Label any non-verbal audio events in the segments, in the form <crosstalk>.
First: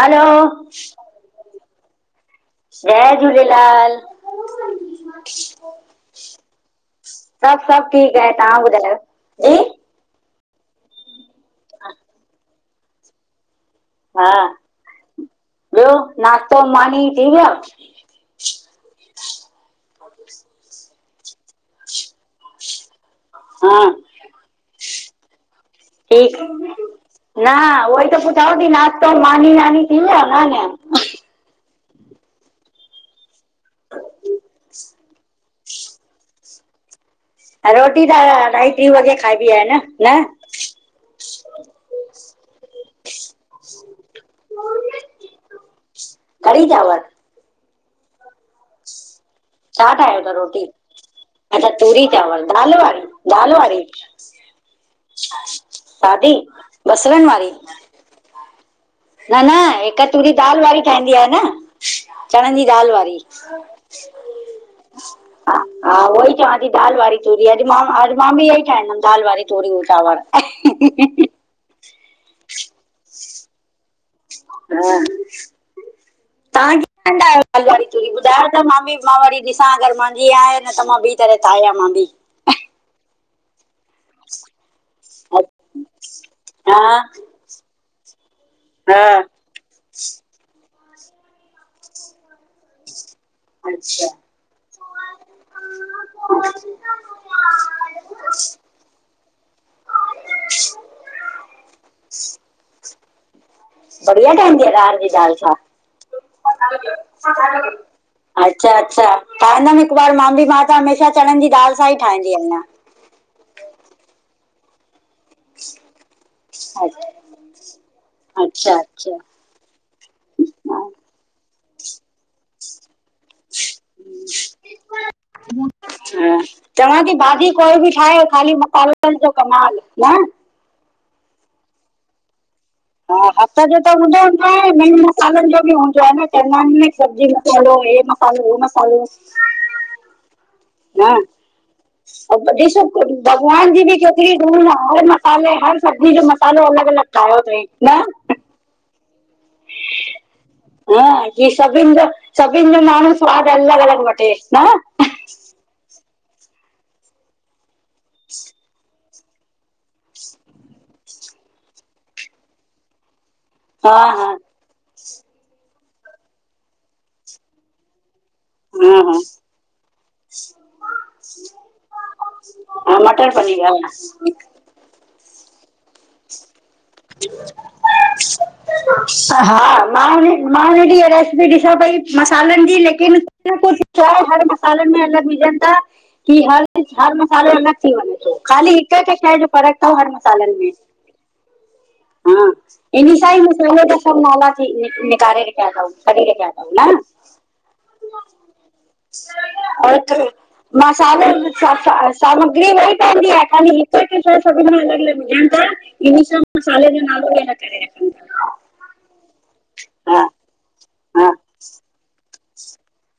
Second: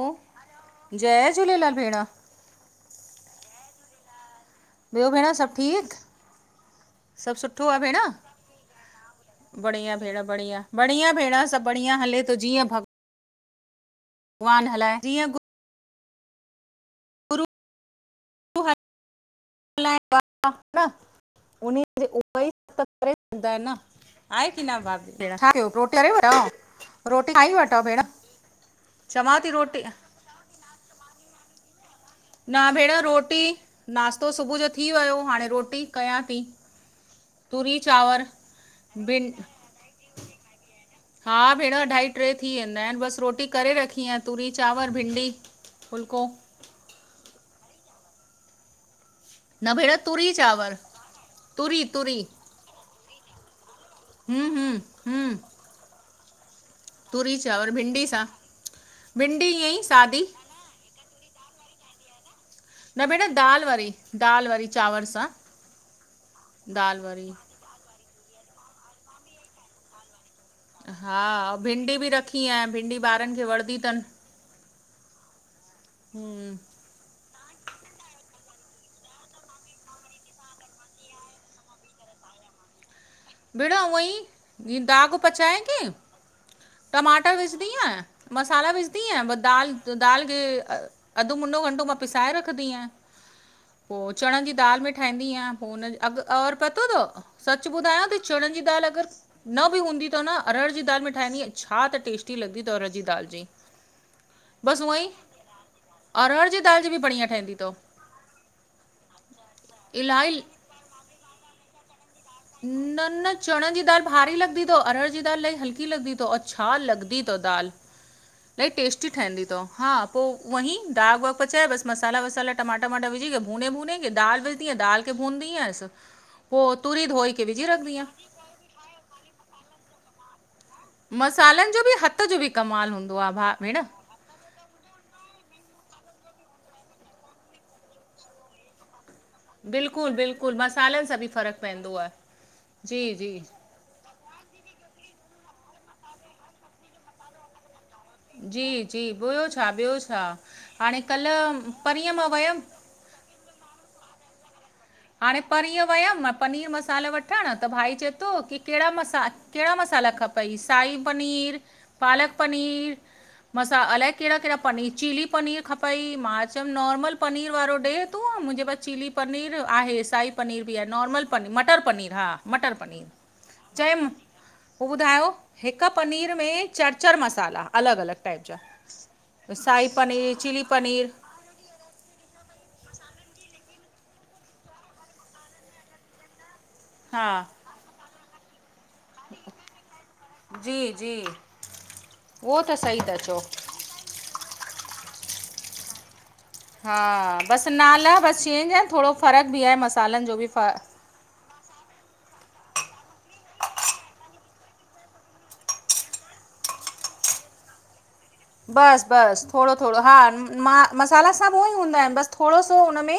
हलो! जय झूलेलाल भेण! जय झूलेलाल! ॿियो भेण सभ कीअं? सभु सुठो आहे भेण ठीक आ तां ॿधायो? बढ़िया भेण बढ़िया! बढ़िया भेण! सभ बढ़िया हले थो जीअं हा, भगवान हलाए जीअं बि ॿियो नास्तो पाणी थी वियो? <unintelligible> हा, ठीकु <unintelligible> न खाई वठो भेण उहोई त पुछां थी नास्तो चवां पाणी रोटी नानी थी वियव या न? न भेण रोटी नाश्तो सुबुअ जो थी वयो, हाणें रोटी कयां ती। हा रोटी त अढाई ट्रीं वॻे खाइबी आहे न, न? हा भेंण, अढाई ट्रे थी वेंदा हिनि, बसि रोटी करे रखी आहे तूरी, चांवर, भिंडी फुल्को। कढ़ी, चांवर? न छा भेण ठाहियो था तूरी रोटी? चांवर अच्छा तूरी, चांवर, दाल वारी, दाल वारी? हम्म हम्म हम्म सादी बसरनि तूरी, वारी? चावर, भिंडी सां न भिंडी न ईअं ई हिक सादी तूरी दाल वारी ठहींदी आहे न चणनि जी दाल न वारी? भेण दाल वारी दाल वारी चांवर सां हा हा, उहोई चवां ती दाल वारी तूरी आ न अॼु मां, अॼु मां बि इह्योई ठाहींदम दाल वारी तूरी अंउं चांवर हा, भिंडी बि रखी अएं भिंडी ॿारनि खे वणदी तनि। हा। हम्म। तहां किथां ता दाल वारी तूरी ॿुधायो त मां बि, मां वरी ॾिसां अगरि मांजी आहे न त, मां ॿी तरह ता ठाहियां मां बि। भेंण उवंई, जिंह दाग पचाए के हा टमाटर विझदी आंया, मसाला हा विझदी आयां बसि दाल त दाल खे अधु- मुंनो घंटो मां पिसाए रखंदी आहियां। पो अच्छा चणंनि जी दालि में ठाहींदी आहियां, पो हुन जो अघु और पतो तव? सचु ॿुधायां ती तूरी दाल अगर न बि हूंदी तव न, अरहर जी दाल में ठाहींदी आं, छा त टेस्टी लॻदी तव अरहर जी दाल जी। बढ़िया ठहींदी आ, बसि हूअं अरहर जी ई दाल छा? अरहर जी दाल जी बि बढ़िया ठहींदी अथव अच्छा -अच्छा, ठाहींदमि हिक बार मां इलाही बि, मां त हमेशाह चणंनि जी दाल सां ही ठाहींदी आहियां। न-न चणनि जी दाल भारी लॻदी तओ, अरहर जी दाल इल्हाइ हल्की लॻदी तओ, औ छा लॻंदी तव दाल? इल्हाई अच्छा टेस्टी अच्छा ठहंदी तव, हा पो उहंई हा दाग वाग पचाए बस मसाला वसा ला टमाटा वमाटा विझि करे भुने- भुने के दाल विझंदी आंया, दाल खे भुनदी आहियांस, पो चवां तूरी थी भाॼी कोई बि ठाहे, खाली मसाले जो कमाल न? मसालनि जो बि, हथ जो बि कमाल हूंद हा, हथ जो त हूंदो नी न मेन मसालनि जो बि हूंदो आ न, चवंदा हिन न सब्जी मसालो, हे मसालो, हो मसालो। बिल्कलु -बिल्कु हािस जी जी भॻवान जी बि क <unintelligible> कि हुन हर मसाले, हर सब्जी जो मसालो अलॻि- अलॻि ठाहियो तई न? जी-जी ॿियो छा? ॿियो छा? हाणें हा कल्ह परींहं मां वयमि स्वाद अलॻ- अलॻ वठे न? हाणें परीह वयमि पनीर मसाला वठणु, त भाई चए तो कि केहिड़ा मसा कहिड़ा मसाला खपई? शाही पनीर, पालक पनीर मसाल हा अलाए कहिड़ा- कहिड़ा हा पनीर चिली, पनीर खपई? मां चयमि नॉर्मल पनीर वारो ॾे तू, मुंहिंजे पास चिली हा पनीर आहे, शाही पनीर बि आहे, नॉर्मल पनीर, मटर पनीर हा, मटर हा पनीर। मटर पनीर हा। पो ॿुधायो? हिक पनीर में चारि -चारि मसाला, अलग- अलग टाइप जा। साही पनीर चिली पनीर। इयं रेसिपी ॾिसां पई मसालनि जी, लेकिन कुझुहे हर मसालनि में अलग विझनि ता। की हर- हर हा मसालो अलॻि थी वञे थो। खाली हिकु- हिकु शइ जो फ़र्कु तव हर मसालनि में। जी जी। हा उहो त सही इन था सां चओ ई सांा ई मस त सभु नाला थी निकारे रखया तव रखया <unintelligible> हा, बसि नाला बसि चेंज आहिन। थोरो फ़र्क़ु बि आहे, मसालनि जो बि फ स सामग्री उहाई पयदीं आहे, ख़ाली हिक-हिक शह सबहिन में अलॻ -अलॻ विझंन तों। इन सां मसालं जो नालो बि न करे रखंदी आ। बसि -बसि, थोरो- थोरो हा, मां हा मसाला सभु उह ई हूंदा आहिन। बसि थोरो सो हुन में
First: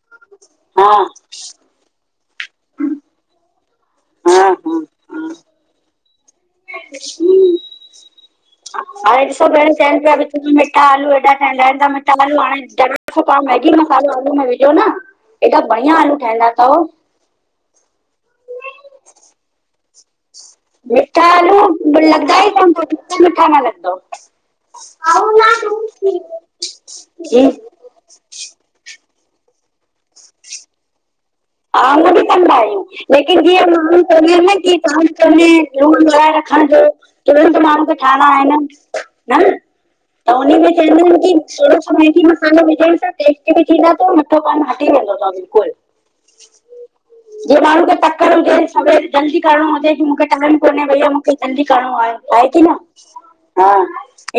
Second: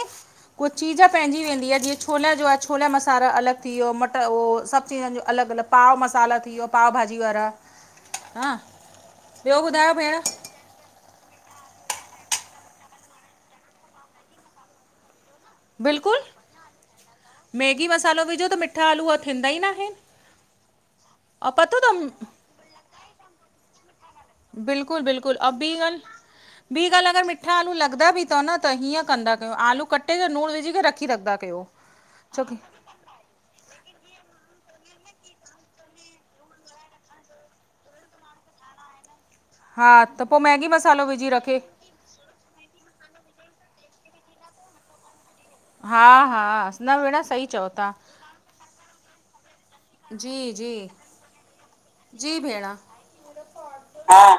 कुछ चीज़ हा पंहिंजी वेंदी आहे, जीअं छोला जो आहे, छोला मसाला अलॻि थी वियो, मटर हा उह हा सभु चीजनि जो हा अलॻि- अलॻि पाव मसाला थी वियो, पाव भाजी वारा हां, हाणे ॾिसो ॿियो ॿुधायो चइनि पिया भेण? विच मिठा आलू हेॾा ठहंदा आहिन। त मिठा आलू हाणे मैगी मसालो आलू में विझो न। एॾा बढिया आलू बिल्कुलु ठहींदा तव। मैगी मसालो विझो, त मिठा आलू उहे थींदा ई न आहिन। मिठा आलू लॻदा ई न त बिल्कुल मीठा न लॻदव। बिलकुल-बिल्कुल अऊं बी गाल बी गाल अगर जी मिठा आलू लॻ दा बि थव न त हीअं कंदा कयो आलू कटे करे, नूण विझी करे रखी रखदा कयो। हा ईय बि कंदा छोकी आहियूं। लेकिन जीअं माण्हू चवंदा न कीअं त लूण लगाये रखण जो। तुरंत माण्हू खे ठाइणा आहिन ह हा त पोइ उन मैगी में चवंदा मसालो आहिन विझी की रखे थोरो मैगी मसालो विझण सां टेस्ट बी थींदा थव, मिठो पन हटी वेंदो अथव बिल्कुल। हा हा न भेण सही जीअ चओ माण्हू था खे तकड़ हुजे सवेल जल्दी करणो हुजे, कि मुखे जी टाइम जी कोन्हे भईया जल्दी करणो आहे, जी आहे की भेण न, हा।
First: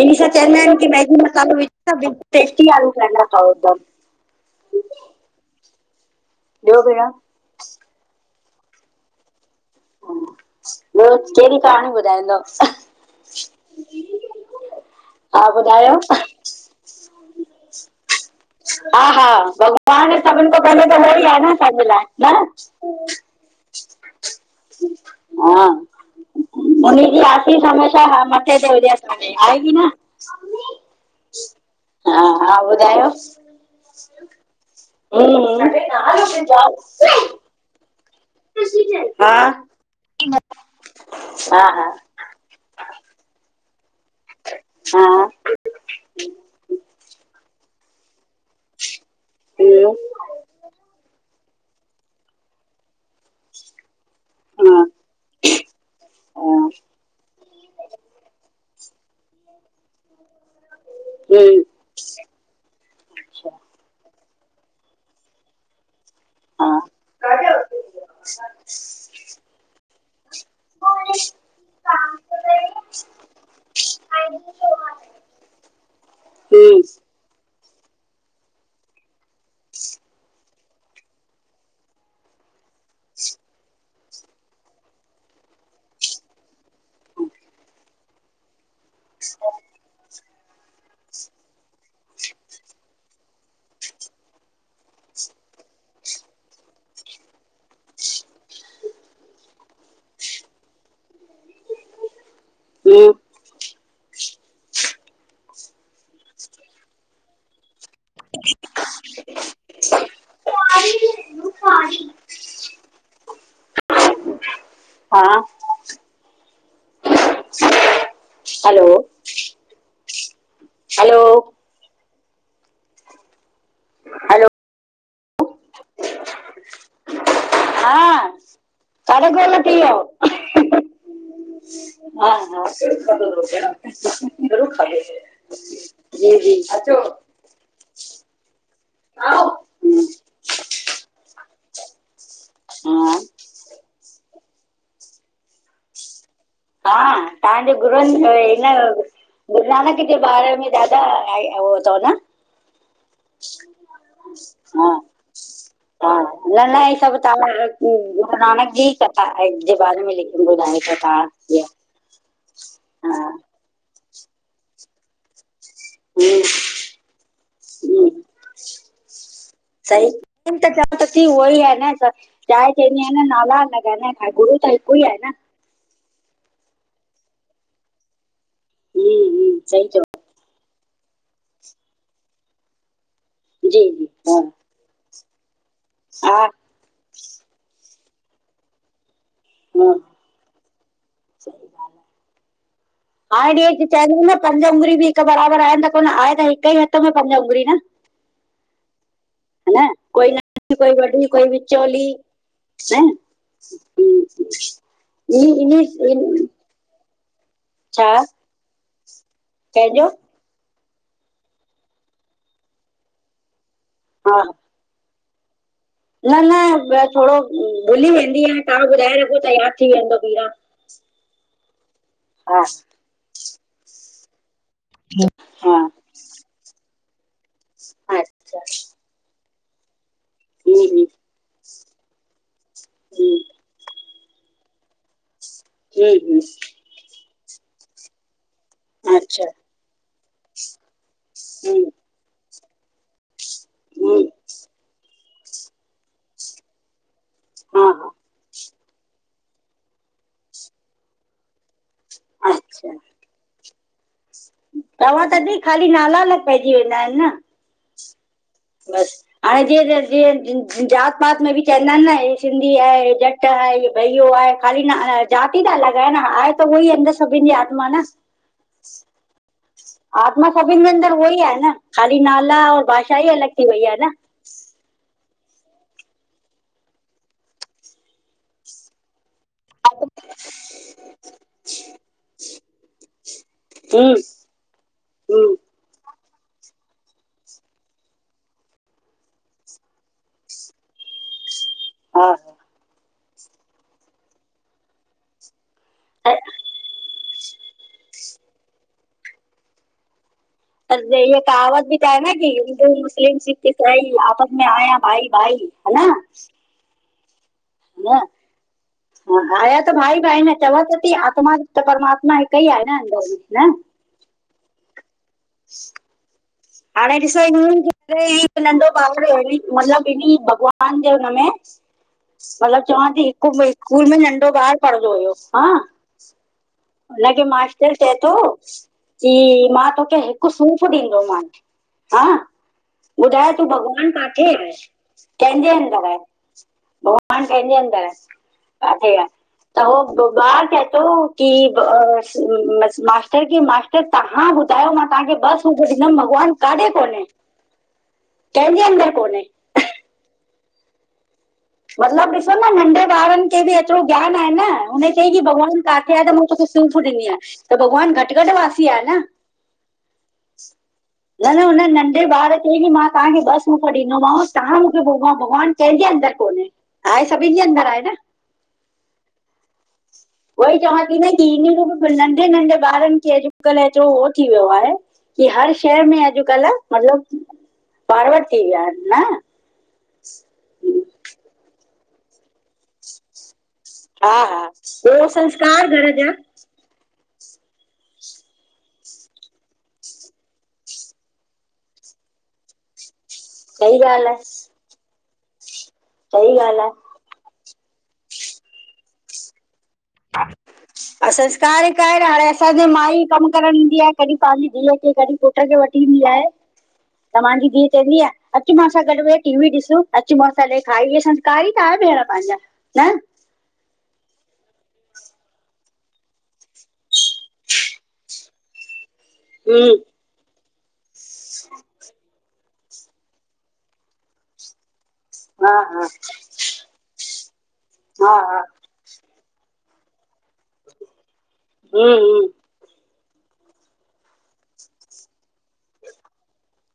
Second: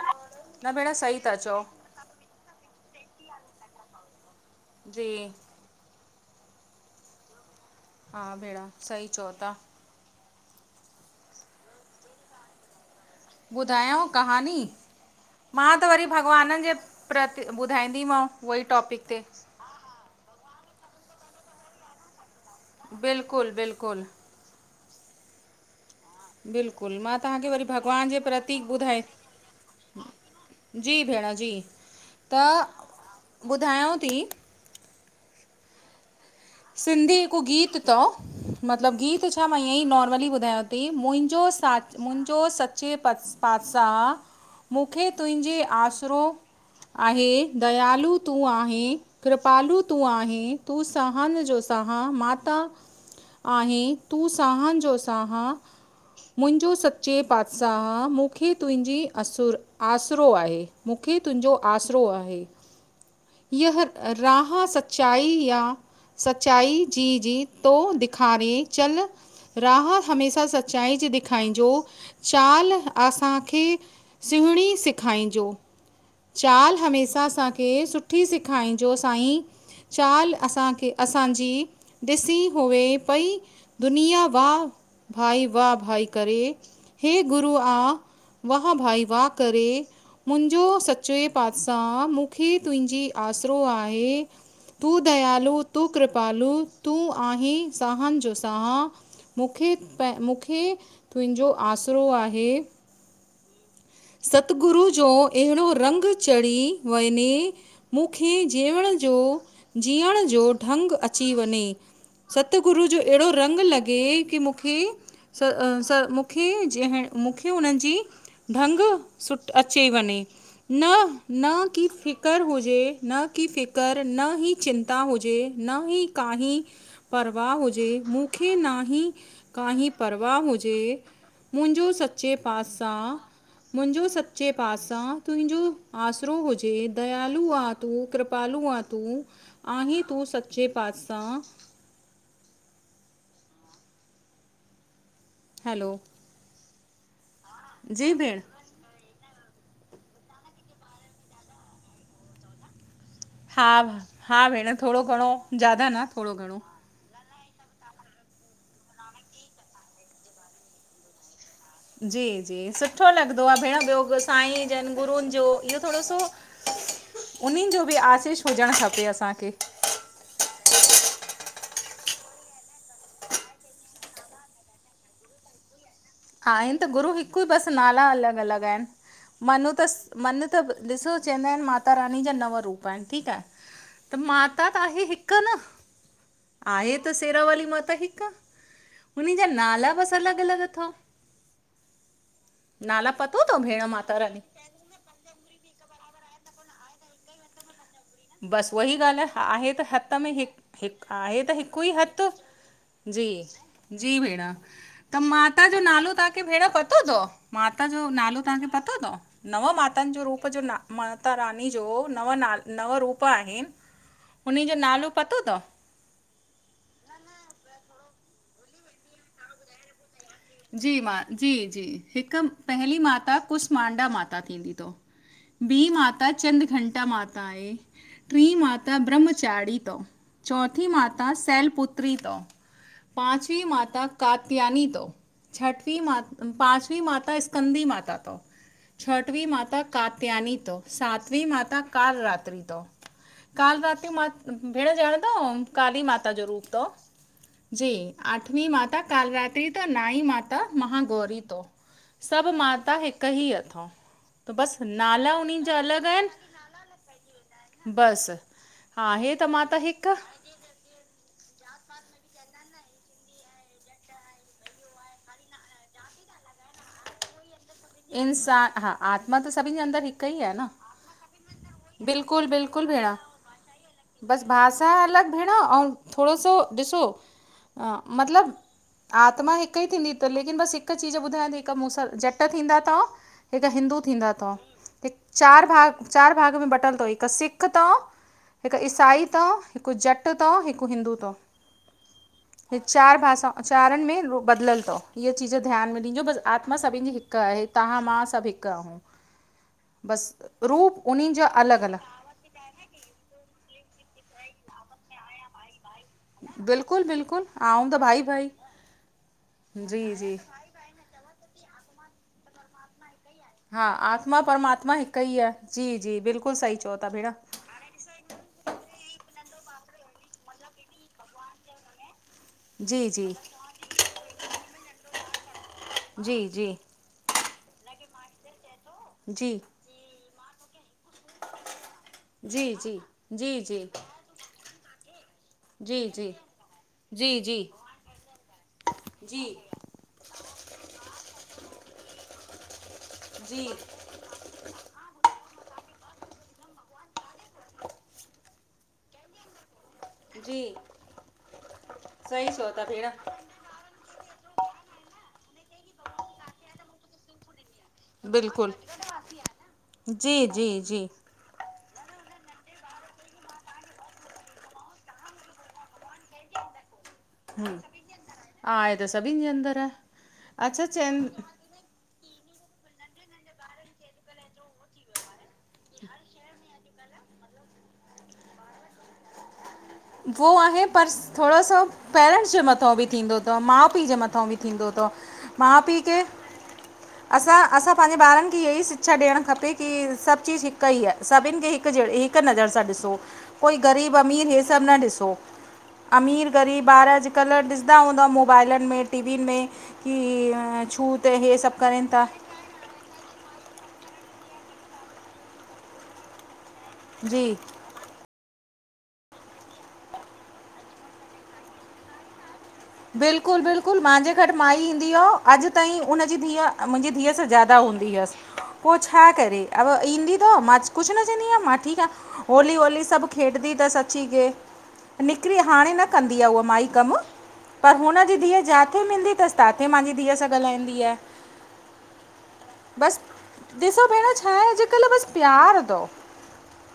इनिशा चवंदा न अनि कि भेण मैगी सही था मसालो चओ विज टेस्टी आलू ठइंदा थव। जी। ॿियो भेण? हा भेण, सही चओ ता। ॿियो केहड़ी कहाणी ॿुधाईंदव। ॿुढायाव कहानी हा मां त ॿुधायो वरी भॻवाननि जे प्रति ॿुधाईंदी मांव उह ई टॉपिक ते। तव्हाणे सभिनि खां पहले त ऊहो ई आहे न असांजे लाइ न। बिल्कुल बिल्कुल। हा। बिल्कुलु उने मां जी तव्हांखे वरी आसीसा हमेशा भॻवान जे मथे ते प्रतीक हुजेस ॿुधाए भले, आहे की न? जी भेण जी हा त हा ॿुधायो ॿुधायांव ती। ह <unintelligible> सिंधी हिकु गीत त मतलब गीत छा हा मां ईअं ई नॉर्मली ॿुधायांव ती मुंहिंजो हा हा हा साथ जो सचे पातसाह मुखे हम्म तुंहिंजे आसरो आहे दयालू तू आहीं कृपालू तूं आहीं तूं स हान जो साहा माता आहें तूं हा सहान हा जो सहा हम्म मुंहिंजो सचे पातशाह मूंखे तुंहिंजी असुर आसिरो आहे मूंखे तुंहिंजो आसिरो आहे। अच्छा यह राहां सचाई या हा सचाई जी जी तो दिखारे चल राह हमेशा सचाई जी ॾेखाइजो चाल आसांखे सिवणी सिखाईजों चाल हम्म हमेशा असांखे हे सुठी सेखाईंजो साईं चाल असांखे, असांजी ॾिसी हुए पई दुनिया वाह भाई वाह भाई करे हे गुरू आ वाह भाई वाह करे मुंहिंजो सचे पातशाह मूंखे तुंहिंजी आसरो आहे, तूं दयालू तूं कृपालू, तूं आहीं साहन जो साह मुखे, मुखे तुंहिंजो आसरो आहे <inaudible> सतगुरु जो अहिड़ो रंग चढ़ी वञे मूंखे जीअण जो, जीअण जो ढंग अची वञे, सतगुरू जो ऐड़ो रंग लॻे कि मु मूंखे हा स स मूंखे जींह मूंखे हुनन जी ढंग हलो सुट अची वञे न हलो न कि फिकर हुजे न कि फ़िकर कर न हलो ही चिंता हुजे न ही काहीं परवाह हुजे हा जे मूंखे ना हीं साढे गोल थी काहीं वियो परवाह हुजे मुंहिंजो सचे हा हा पातशाह, मुंहिंजो सचे पातशाह तुंहिंजो आसिरो जी जी हुजे अचो दयालु आ तू कृपालूं आ तू आहीं तू सत जेे पातसा तां? असां हैलो हा, तव्हांजे गुरूअनि जी <unintelligible> भेण हिन गुरु नानक जे बारे में ॾाढा ऐं उ तव न? हा- हा भेण, थोरो घणो ज्यादा न, थोरो घणो। न ई सब <unintelligible> गुरू नानक जी कथा जे बारे में <inaudible> कथा जी <unintelligible> जी, जी, सुठो लॻदो आ भेण, ॿियो साईं जन, गुरूनि जो इहो थोरो सो, हम्म उनहीन जो बि हूं आशीष हुजणु खपे असांखे। सही <inaudible> त चवां तं थी उहो ई ह न? चाहे चवंदी आ नाला अलॻ आं न, गुरू त हिकु ई आहे न? आहिनि त गुरू हिकु, बसि नाला अलॻि- अलॻि हूं आहिनि। हूं मनू त सही चओ मन त ॾिसो चैंदा आहिनि, माता रानी जा नव रूप आहिनि, ठीकु आहे? जी जी त हा माता आहे हिकु न? हा आहे त सेरा वाली माता हिकु। उन्हीन जा नाला हा बस अलॻि -अलॻि अथव। सही ॻाल्हि आ। नाला पतो तव भेण? माता न रानी पंज उंॻरी बि हिकु बराबरि आहे त कोन, आहे त हिक ई हथ में पंज उंॻरी न? बसि उहा ई ॻाल्हि आहे। आहे ह त न हथ कोई में हिकु, नंढी कोई हिकु वॾी आहे कोई त हिकु ई विचोली हथु। न जी, जी भेण, त माता इन जो नालो इन तांखे भेण पतो तव? माता जो छा नालो तहांखे पतो तव्? नव कंहिंजो माताउन जो रुप पो जो न, माता रानी जो नव ना, नव रूप आहिन, हा उन्हि जो नालो पतो तव्? न न थोड़ो भुली वेंदीयां, तहां ॿुधाए रखो त याद थी वेंदो ॿीरा। जी, मां जी-जी, हिक पहली माता कुसमांडा माता थींदी तव। ठीक आ। ॿी मााता चंद्र घंटा मााता आए, ट्रीं अच्छा मााता ब्रह्मचारणी तव। हम्म चौथीं हम्म माता सैलपुत्री तव, हम्म पांचवी माता कात्यानी तों। छठवी हम्म मां, हम्म, पांचवी माता स्कंदधी माता तव्, छठवी अच्छा माता कात्यानी तव, सांतवी माता हम्म काल रात्री तव। काल रात्री हम्म मां भेण, ॼणदाओ काली माता जो रूप तव, हा जी। हा आंठवी माता कालरात्री तौ, नाई माता महागौरी तौ। सभ माता हिक ही अथव। त बसि चवां त नाला थी, उन्हनि जा खाली नाला अलॻ पैजी वेंदा एन न। बस बस, हाणे जींयं जींयं ज़ात पात में बि चैंदा एन न, हे सिंधी आहे, हे ॼट आहे, हे भइयो आहे, खाली नाला जाती त अलॻ आहे न, हा, आहे त उहईं अंदर सब सभिन जी आत्मा न, इंसान हा आत्मा त सभिनि जे अंदरि हिकु ई आत्मा आहे न सभिन जे अंदरि उहई आहे न। ख़ाली नाला और भाषा ई अलॻ थी वई आ न। बस भासा अलॻ भेण, अंउ थोड़ो सो ॾिसो मतलब आत्मा हिक ई थींदी तव, लेकिन बस हिक चीज ॿुधायां थी, हिक मूंसां ॼट थींदा तव, हिक हिंदू हम्म थींदा तव, हम्म चार भाग चार भाग में बटल तव, हिक सिख तौ, हिक ईसाई तव, हिक ॼट तव, हिक हिंदू तव। हा हे चार भाषाऊ, चारन में रूप बदलल तव, इीअ चीज़ ध्यान में ॾिजो, त बस आत्मा सभिन जी हिक हिक आहे, तहां मां सभ हिक आहूं, बस रूप अरे उन्हीं ये जा अलॻ अलॻ <unintelligible> हिंदू, मुस्लिम, सिख, इसाई आपस में आयां भाई भाई, हा न बिल्कुल बिल्कुल, आऊं त भाई भाई, जी जी। चंवा त थी, आत्मा त परमात्मा हिक ई आहे न अंदर में, न हा, आत्मा परमात्मा हिक ई आहे, जी जी बिल्कुल सही चौ ता भेण। अ हिक नंढ़ो ॿार व्यो हली, मतलब इनीं भॻवान जे हुनमें। मतलब जी चवां ती, जी हिक स्कूल में नंढ़ो ॿारु पढ़ंदो हुयो, हां जी जी हुनखे मास्टर चै तो, की जी मां तोखे हिक हिक सूफ़ ॾींदो मां, हां, जी जी ॿुधाइ जी तूं जी भॻवान काथे आहे? कंहिंजे जी अंदर जी आहे, जी भॻवान जी कंहिंजे अंदर आहे, काथे आहे? जी त हो ॿार चए तो की, मास्टर जी मास्टर तहां ॿुधायो, मां तहांखे ॿ सूफ़ ॾींदम, भॻवान काॾे कोन्हे? कंहिंजे अंदर कोन्हे? जी मतलब सही ॾिसो चओ न, था नंढे भेण ॿारन उनखे भी एतरो ज्ञान आहे न, हुन चईं भॻवान काथे आहे, त मां तोखे सूफ़ ॾींदीमैं। त भॻवानु घटि घटि वासी बिल्कुलु आहे न? जी जी जी न-न हुन नंढे ॿार खे बि, मां तव्हांखे ॿ सुफ़ ॾींदोमांव, तव्हां मूंखे भ भॻवान कंहिंजे अंदरि? कोन्हे आहे, सभिनि जे हम्म अंदर आहे न? आहे त सभीन जे अंदर आं। उहई चवां थी न की, इय बि नंढे -नंढे ॿारनि खे अॼुकल्ह हेतिरो उहो थी वियो आहे। की हर शहर में अॼुकल्ह <unintelligible> मतलब फॉर्वड थी विया आहिनि न? उहो आहे, पर थोरो सो पेरेंट्स जे मथांउ बि थींदो। तव माउ पीउ जे हा मथां बि हा थींदो तव्, ॿियो माउ संस्कार पीउ घर खे। जा असां -असां पंहिंजे ॿारनि खे इहा ई शिक्षा ॾियणु खपे की, सभु चीज़ हिकु ई आं। सभिनि खे हिकु जहिड़े, हिकु नज़र सां ॾिसो। कोई सही ग़रीब ॻाल्हि आहे अमीर इहे सभु न ॾिसो। अमीर सही ॻाल्हि ग़रीब ॿार आहे अॼ कल्ह ॾिसंदा हूंदव मोबाइलनि में, टीवीनि में? की छूत इीअ सभु संस्कार हिकु करनि आहे न था। हाणे असांजे माई कम करणु ईंदी आहे। कॾहिं पंहिंजी धीअउ खे, कॾहिं पुट खे, वठी ईंदी आहे। जी तव्हांजी धींय? चंदीआ अचमासां गॾु वेह, टी वी ॾिसो, अचमासां ॾे खाई संस्कार ई त आहे भेण पंहिंजा न? बिल्कुलु- बिल्कुलु, माहिंजे घटि माई ईंदी आयव, अॼु ताईं हुनजी धीउ मुंहिंजी धीअ सां ज्यादा हुन्दी। यस पोइ छा करे? अव हम्म ईंदी तव, मां कुछु न चवंदी आहियां। मां ठीकु आं। होली - होली सभु खेॾंदी तसि अची के, निकिरी हा हाणे न हा कंदी आहे, उहो माई कमु। पर हा हुनजी हा धीउ जाथे मिलंदी तसि, ताथे मांजी धीउ सां ॻाल्हाईंदी आहे। हम- हम। बसि ॾिसो भेण, छा आहे अॼुकल्ह बसि प्यार तव।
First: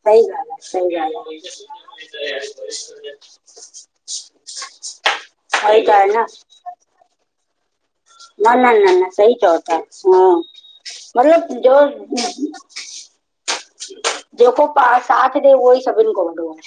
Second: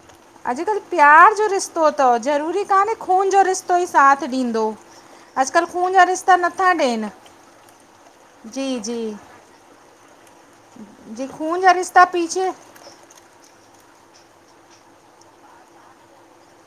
सही अॼुकल्ह ॻाल्हि आहे प्यार जो रिश्तो तव, ज़रूरी कान्हे खून जो रिश्तो ई साथ ॾींदो? अॼुकल्ह सही ॻाल्हि आहे सही त खून जा आहे रिश्ता नथा ॾियनि। न न जी न न जी सही चओ था। ह मतिलब जो जेको पा साथ ॾे, उहो ई सभिनि खां वॾो आं।